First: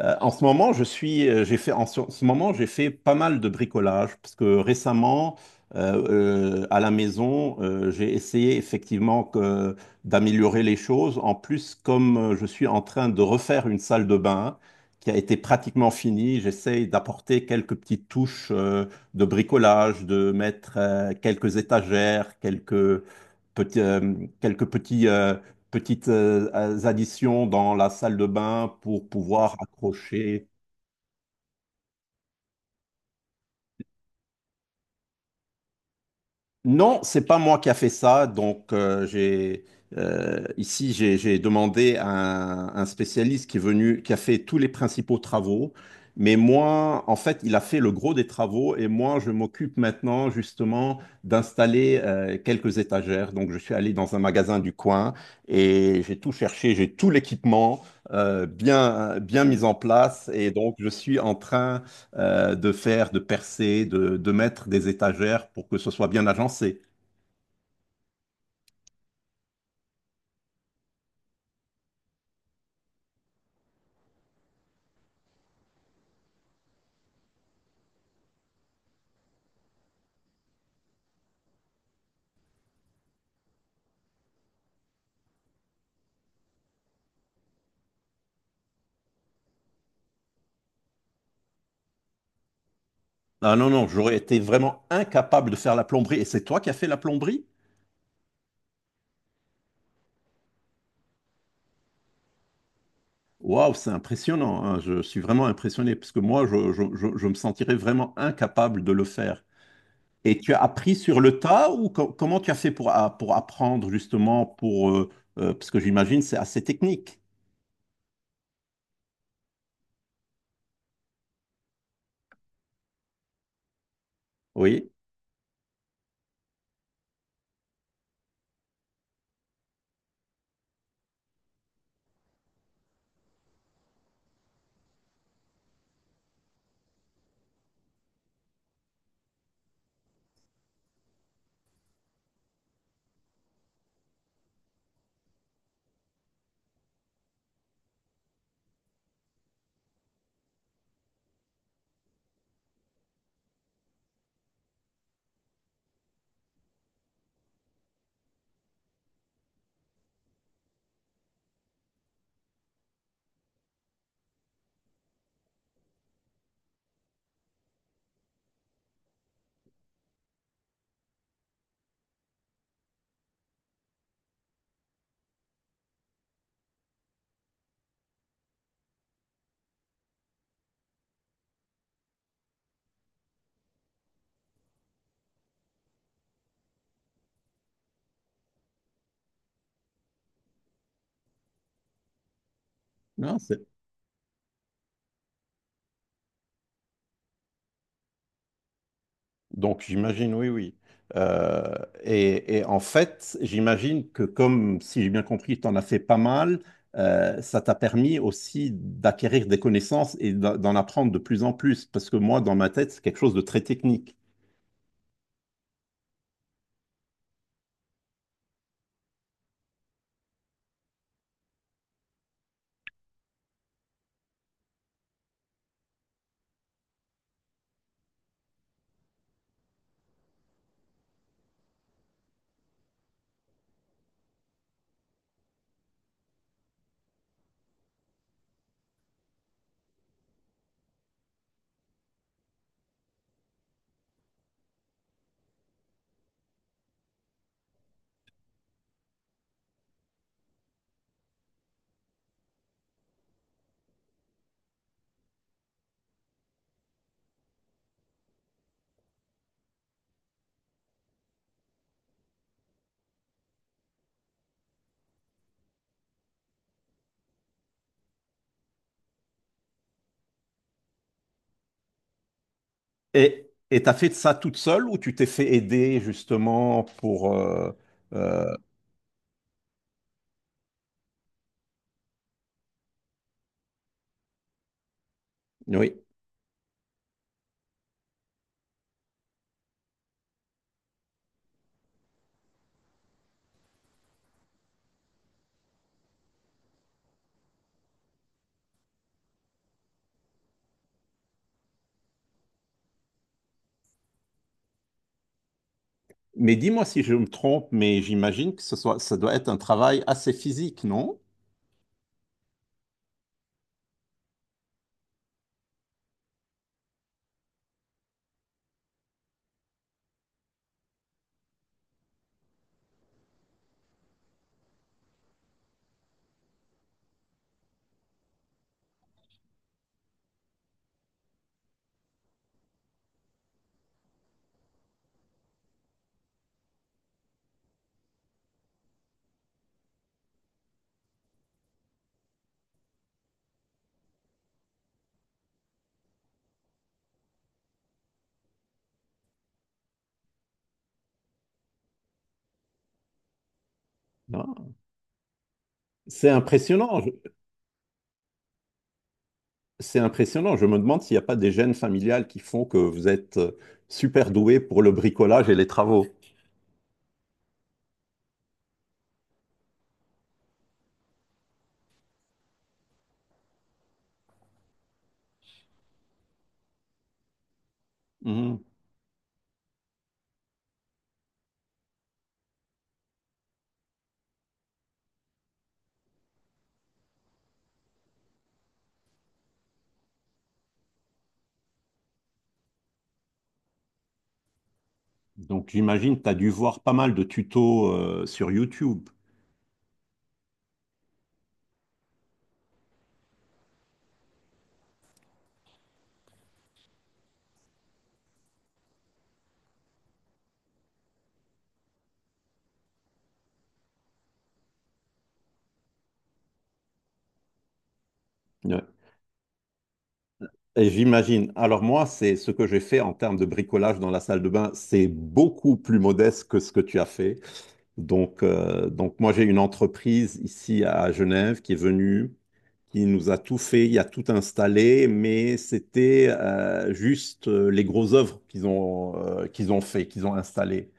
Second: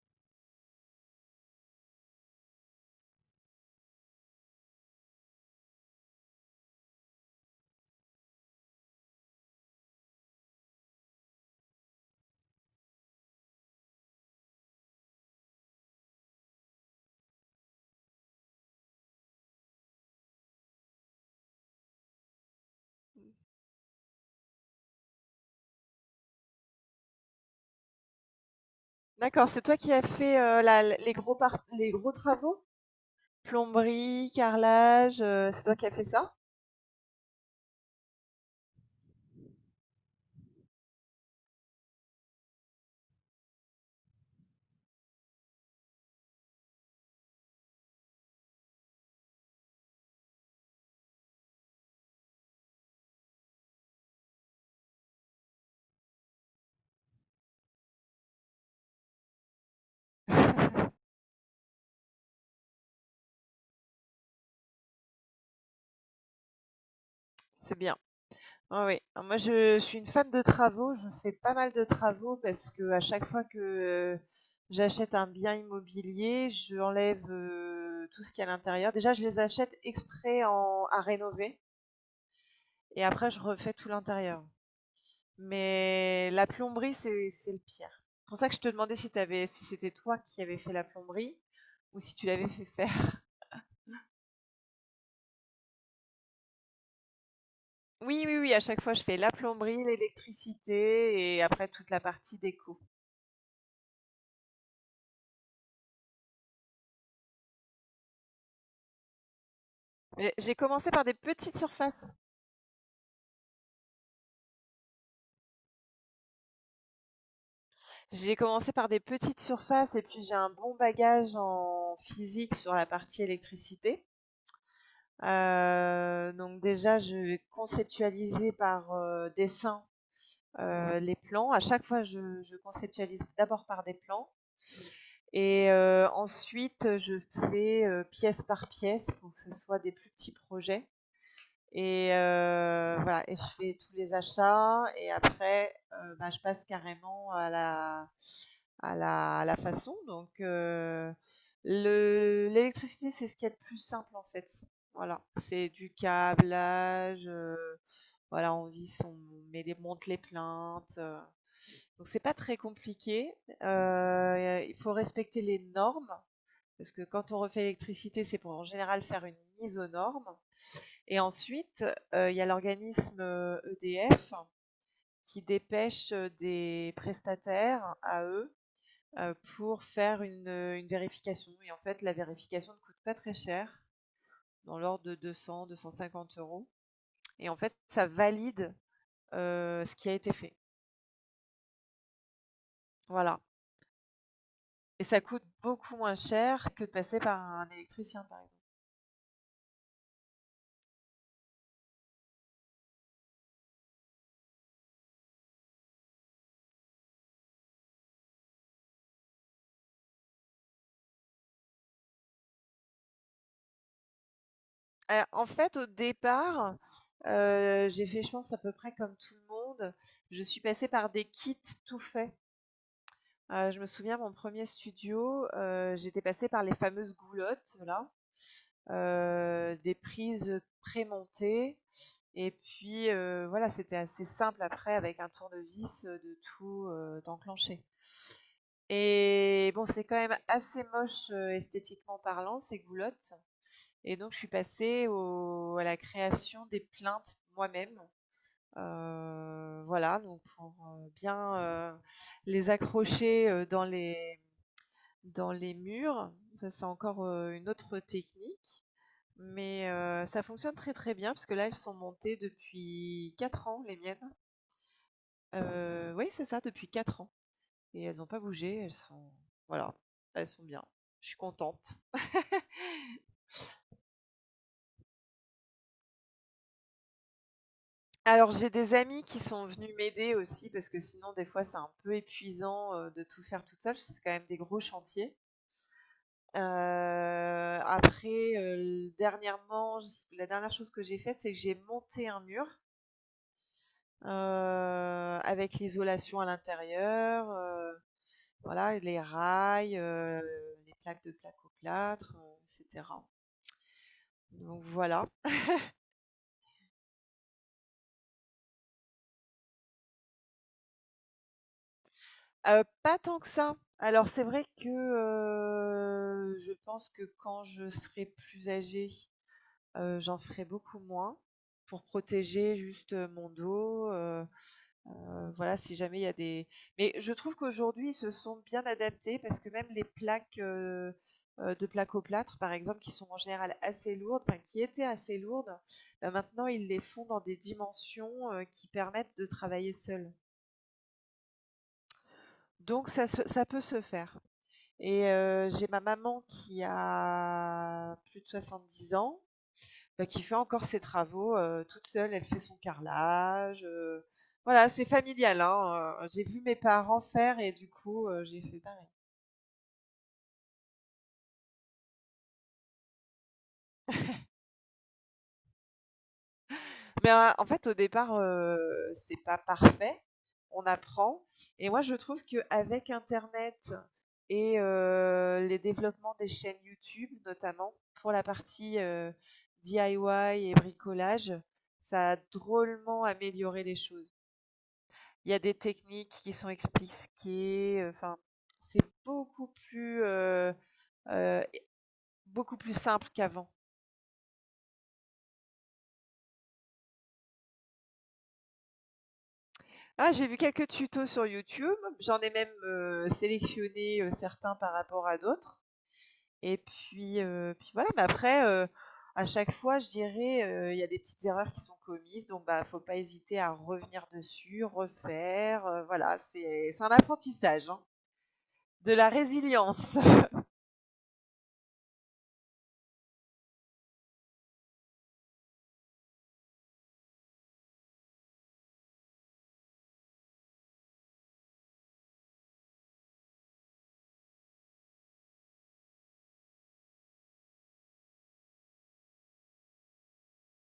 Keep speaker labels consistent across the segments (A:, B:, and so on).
A: En ce moment, je suis, j'ai fait, en ce moment, j'ai fait pas mal de bricolage parce que récemment, à la maison, j'ai essayé effectivement d'améliorer les choses. En plus, comme je suis en train de refaire une salle de bain qui a été pratiquement finie, j'essaye d'apporter quelques petites touches de bricolage, de mettre quelques étagères,
B: Mmh.
A: petits, euh, quelques petits petites additions dans la salle de bain pour
B: D'accord,
A: pouvoir
B: c'est toi qui as fait,
A: accrocher.
B: la l les gros part les gros travaux? Plomberie, carrelage, c'est toi qui as fait ça?
A: Non, c'est pas moi qui a fait ça. Donc, j'ai ici j'ai demandé à un spécialiste qui est venu, qui a fait tous les principaux travaux. Mais moi, en fait, il a fait le gros des travaux et moi, je m'occupe maintenant justement d'installer quelques étagères. Donc, je suis allé dans un magasin du coin et j'ai tout cherché, j'ai tout l'équipement bien bien mis en place et donc je suis en train de faire, de percer, de mettre des étagères pour que ce soit bien agencé.
B: C'est bien. Ah oui. Ah, moi je suis une fan de travaux, je fais pas mal de travaux parce que à chaque fois que j'achète un bien immobilier, j'enlève tout ce qu'il y a à l'intérieur. Déjà, je les achète exprès à rénover et après je refais tout l'intérieur. Mais la plomberie, c'est le pire. C'est pour ça que je te demandais si t'avais, si c'était toi qui avais fait la plomberie ou si tu l'avais fait faire.
A: Ah non, non, j'aurais été vraiment incapable de faire la plomberie. Et c'est toi qui as fait la plomberie?
B: Oui, oui, oui, à chaque fois je fais la plomberie, l'électricité et après toute la partie déco.
A: Waouh, c'est impressionnant, hein. Je suis vraiment impressionné parce que moi, je me sentirais vraiment incapable de le faire. Et tu
B: J'ai
A: as
B: commencé
A: appris
B: par des
A: sur le
B: petites
A: tas ou
B: surfaces.
A: comment tu as fait pour, pour apprendre justement pour, parce que j'imagine c'est assez technique.
B: J'ai commencé par des petites surfaces et puis j'ai un bon bagage en physique sur la partie électricité.
A: Oui.
B: Donc déjà, je vais conceptualiser par, dessin, les plans. À chaque fois, je conceptualise d'abord par des plans, et ensuite je fais, pièce par pièce pour que ce soit des plus petits projets, et voilà, et je fais tous les achats, et après, bah, je passe carrément à la façon. Donc, le l'électricité, c'est ce qu'il y a de plus simple, en fait. Voilà, c'est du câblage, voilà, on visse, on met des monte les plaintes, donc c'est pas très compliqué. Il faut respecter les normes parce que quand on refait l'électricité, c'est pour, en général, faire une mise aux normes, et ensuite, il y a l'organisme, EDF, qui dépêche des prestataires à eux, pour faire une vérification, et en fait la vérification ne coûte pas très cher, dans l'ordre de 200-250 euros, et en fait ça valide, ce qui a été fait.
A: Non,
B: Voilà. Et ça coûte beaucoup moins cher que de passer par un électricien, par exemple.
A: donc j'imagine, oui, oui. Euh, et en fait, j'imagine que comme, si j'ai bien compris, tu en as fait pas mal, ça t'a permis aussi d'acquérir des connaissances et d'en apprendre de plus en plus, parce que moi, dans ma tête, c'est quelque chose de très technique.
B: En fait, au départ, j'ai fait, je pense, à peu près comme tout le monde. Je suis passée par des kits tout faits. Je me souviens, mon premier studio, j'étais passée par les fameuses goulottes là, des prises prémontées. Et puis, voilà, c'était assez simple après, avec un tournevis, de tout, d'enclencher. Et bon, c'est quand même assez moche, esthétiquement parlant, ces goulottes. Et donc je suis passée au à la création des plinthes moi-même, voilà, donc pour, bien, heu, les accrocher, dans les murs. Ça, c'est encore, une autre technique, mais ça fonctionne très, très bien parce que là, elles sont montées depuis 4 ans, les miennes. Oui, c'est ça, depuis 4 ans, et elles n'ont pas bougé, elles sont, voilà, elles sont bien. Je suis contente.
A: Et et t'as fait ça toute seule ou tu t'es fait aider justement pour...
B: Alors
A: euh,
B: j'ai des amis qui sont venus m'aider aussi, parce que sinon des fois c'est un peu épuisant, de tout faire toute seule, c'est quand même des gros chantiers.
A: oui.
B: Heu, Après, dernièrement, la dernière chose que j'ai faite, c'est que j'ai monté un mur, avec l'isolation à l'intérieur, voilà, les rails, les plaques de plaques au plâtre, etc. Donc voilà.
A: Mais dis-moi si je me trompe, mais j'imagine que ce soit, ça doit être un travail assez physique, non?
B: Pas tant que ça. Alors c'est vrai que je pense que quand je serai plus âgée, j'en ferai beaucoup moins pour protéger juste mon dos. Voilà, si jamais il y a des mais je trouve qu'aujourd'hui, ils se sont bien adaptés parce que même les plaques, de plaques au plâtre, par exemple, qui sont en général assez lourdes, enfin qui étaient assez lourdes, bah, maintenant ils les font dans des dimensions, qui permettent de travailler seul. Donc ça peut se faire. Et j'ai ma maman qui a plus de 70 ans, bah, qui fait encore ses travaux toute seule. Elle fait son carrelage.
A: Non.
B: Voilà, c'est familial, hein,
A: C'est
B: j'ai vu mes
A: impressionnant.
B: parents faire et du coup, j'ai fait pareil.
A: C'est impressionnant. Je me demande s'il n'y a pas des gènes familiales qui font que vous êtes super doué pour le bricolage et les travaux.
B: Mais en fait, au départ, c'est pas parfait. On apprend. Et moi, je trouve qu'avec Internet et les développements des chaînes YouTube, notamment pour la
A: Mhm.
B: partie DIY et bricolage, ça a drôlement amélioré les choses. Il y a des techniques qui sont expliquées, enfin, c'est heu, beaucoup plus simple qu'avant.
A: Donc j'imagine que tu as dû voir pas mal de tutos sur YouTube.
B: Ah, j'ai vu quelques tutos sur YouTube, j'en ai même, sélectionné, certains par rapport à d'autres, et puis, voilà, mais après, à chaque fois, je dirais, il y a des petites erreurs qui sont commises, donc bah, faut pas hésiter à revenir dessus, refaire, voilà, c'est un apprentissage, hein.
A: Ouais.
B: De la résilience.
A: Et j'imagine. Alors moi, c'est ce que j'ai fait en termes de bricolage dans la salle de bain, c'est beaucoup plus modeste que ce que tu as fait. Donc moi, j'ai une entreprise ici à Genève qui est venue. Il nous a tout fait, il a tout installé, mais c'était juste les grosses œuvres qu'ils ont fait, qu'ils ont installées.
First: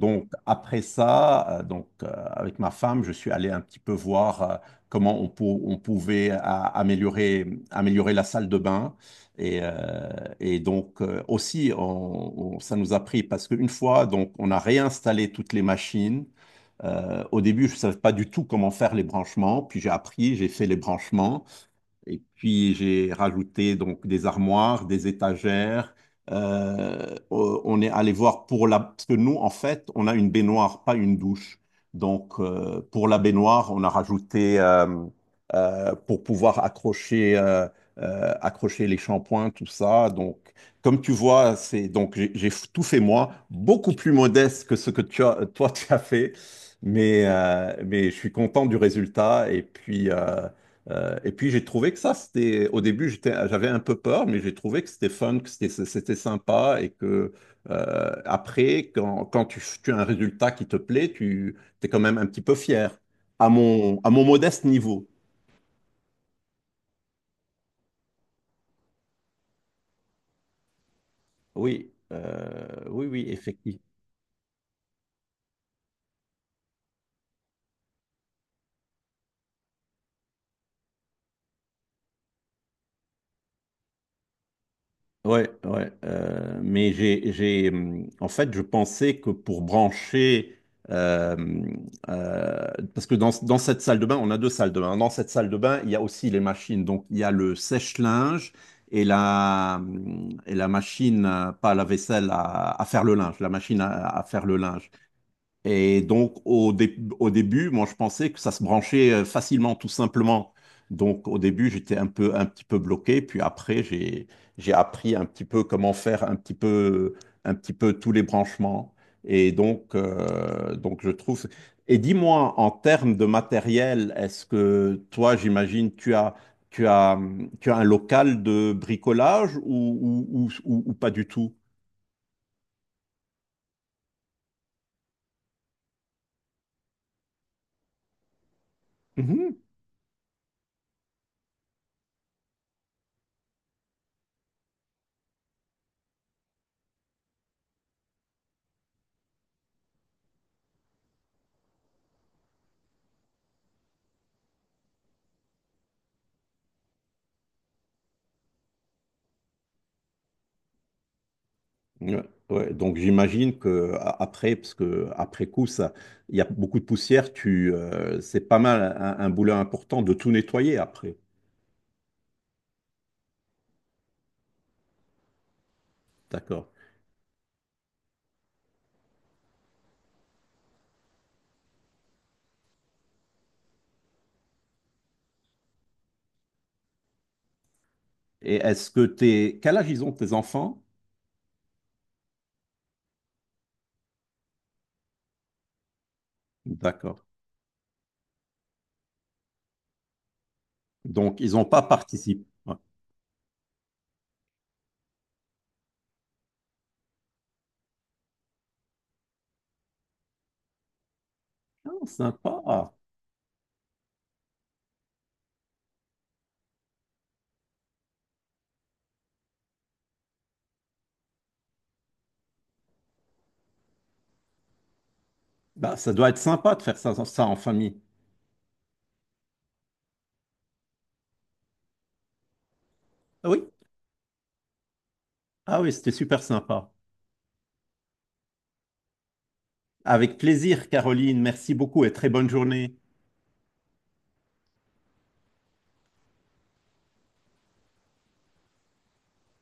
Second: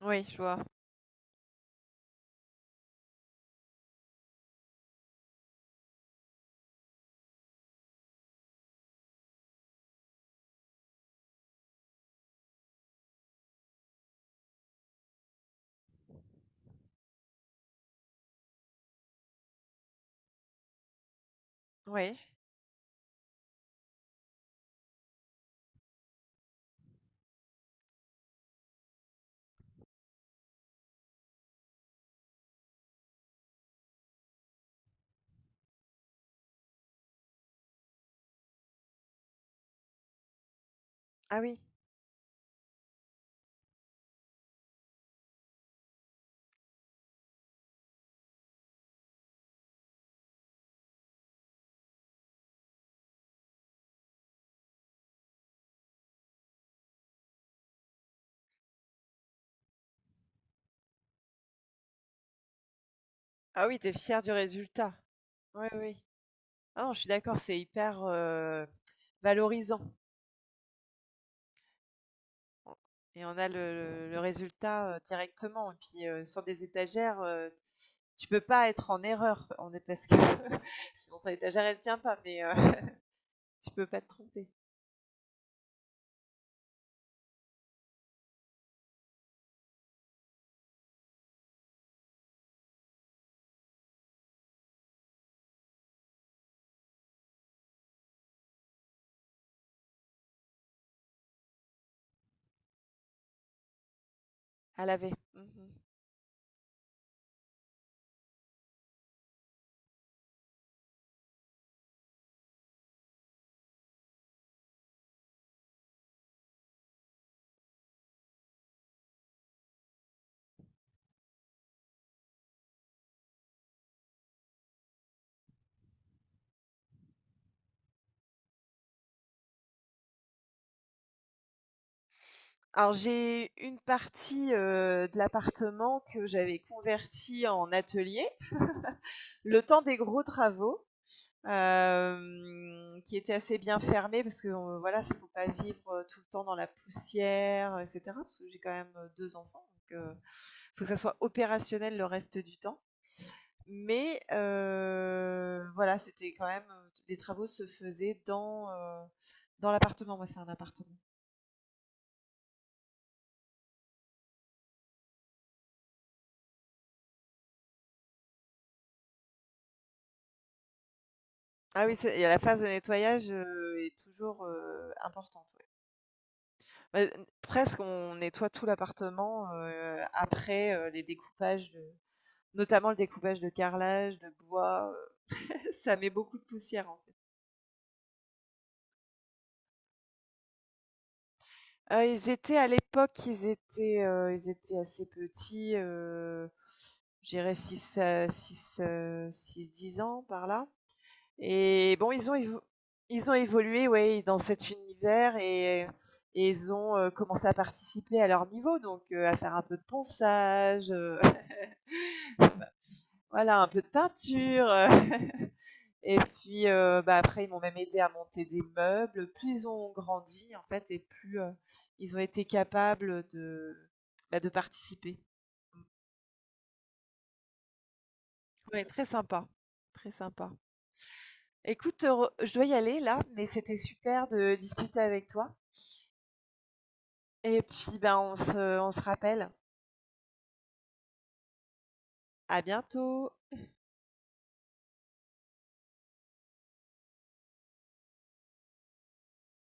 B: Oui, je vois.
A: après ça, avec ma femme, je suis allé un petit peu voir comment on, on pouvait améliorer, améliorer la salle de bain. Et, euh, et donc aussi, ça nous a pris parce qu'une fois, donc on a réinstallé toutes les machines. Au début, je ne savais pas du tout comment faire les branchements, puis j'ai appris, j'ai fait les branchements.
B: Oui.
A: Et puis j'ai rajouté donc des armoires, des étagères. Euh, on est allé voir pour la... Parce que nous, en fait, on a une baignoire, pas une douche. Donc pour la baignoire, on a rajouté pour pouvoir accrocher, accrocher les shampoings, tout ça. Donc comme tu
B: Ah
A: vois,
B: oui.
A: c'est donc j'ai tout fait moi, beaucoup plus modeste que ce que toi tu as fait. Mais je suis content du résultat et puis j'ai trouvé que ça, c'était au début, j'étais, j'avais un peu peur, mais j'ai trouvé que c'était fun, que c'était, c'était sympa et que après, quand, quand tu as un résultat qui te plaît, tu es quand même un petit peu fier
B: Ah oui, t'es
A: à
B: fier
A: mon
B: du
A: modeste
B: résultat.
A: niveau.
B: Oui, oui. Ah non, je suis d'accord, c'est hyper, valorisant,
A: Oui, oui, oui,
B: et on a
A: effectivement.
B: le résultat, directement, et puis, sur des étagères, tu peux pas être en erreur. On est parce que sinon ton étagère, elle tient pas, mais, tu peux pas te tromper
A: Ouais, ouais. Mais j'ai, j'ai, en fait, je pensais que pour brancher, euh, euh, parce que dans, dans cette salle de bain, on a deux salles de bain. Dans cette salle de bain, il y a aussi les machines. Donc, il y a le sèche-linge et la machine, pas la vaisselle, à faire le linge, la machine à faire le
B: à
A: linge.
B: laver. Mmh.
A: Et donc, au début, moi, je pensais que ça se branchait facilement, tout simplement. Donc, au début, j'étais un peu, un petit peu bloqué. Puis après, j'ai appris un petit peu comment faire un petit peu tous les branchements. Et donc je trouve. Et dis-moi, en termes de matériel, est-ce que toi, j'imagine, tu as, tu as un local de bricolage ou pas du tout?
B: Alors j'ai une partie, de l'appartement que j'avais convertie en atelier, le temps des gros travaux, qui était assez bien fermée, parce que voilà, il ne faut pas vivre tout le temps dans la poussière, etc. Parce que j'ai quand même deux enfants, donc il faut que ça soit opérationnel le reste du temps. Mais voilà, c'était quand même, les travaux se faisaient dans l'appartement. Moi, c'est un appartement.
A: Ouais, ouais. Donc j'imagine que après, parce que après coup, ça, il y a beaucoup de poussière, tu, c'est pas mal un boulot important de tout nettoyer après.
B: Ah oui, et la phase de nettoyage est toujours importante, ouais.
A: D'accord.
B: Bah, presque, on nettoie tout l'appartement après, notamment le découpage de carrelage, de bois, ça met beaucoup de poussière, en fait.
A: Et est-ce que t'es, quel âge ils ont tes enfants?
B: Ils étaient, à l'époque, ils étaient assez petits,
A: D'accord.
B: je dirais 6, 6 ans par là.
A: Donc ils n'ont pas
B: Et bon,
A: participé. Ouais.
B: ils ont évolué, ouais, dans cet univers, et ils ont, commencé à participer à leur niveau, donc, à faire un peu de ponçage,
A: Ah, sympa. Ah,
B: voilà, un peu de peinture, Et puis, bah, après, ils m'ont même aidé à monter des meubles. Plus ils ont grandi, en fait, et plus, ils ont été capables, bah, de participer. Mmh.
A: bah, ça doit être sympa de faire ça, ça en famille.
B: Ouais, très sympa, très sympa. Écoute, re je dois y aller là, mais
A: Ah oui?
B: c'était super de discuter avec toi,
A: Ah oui, c'était super sympa.
B: et puis, ben, on se rappelle.
A: Avec plaisir, Caroline. Merci beaucoup et très bonne
B: À
A: journée.
B: bientôt.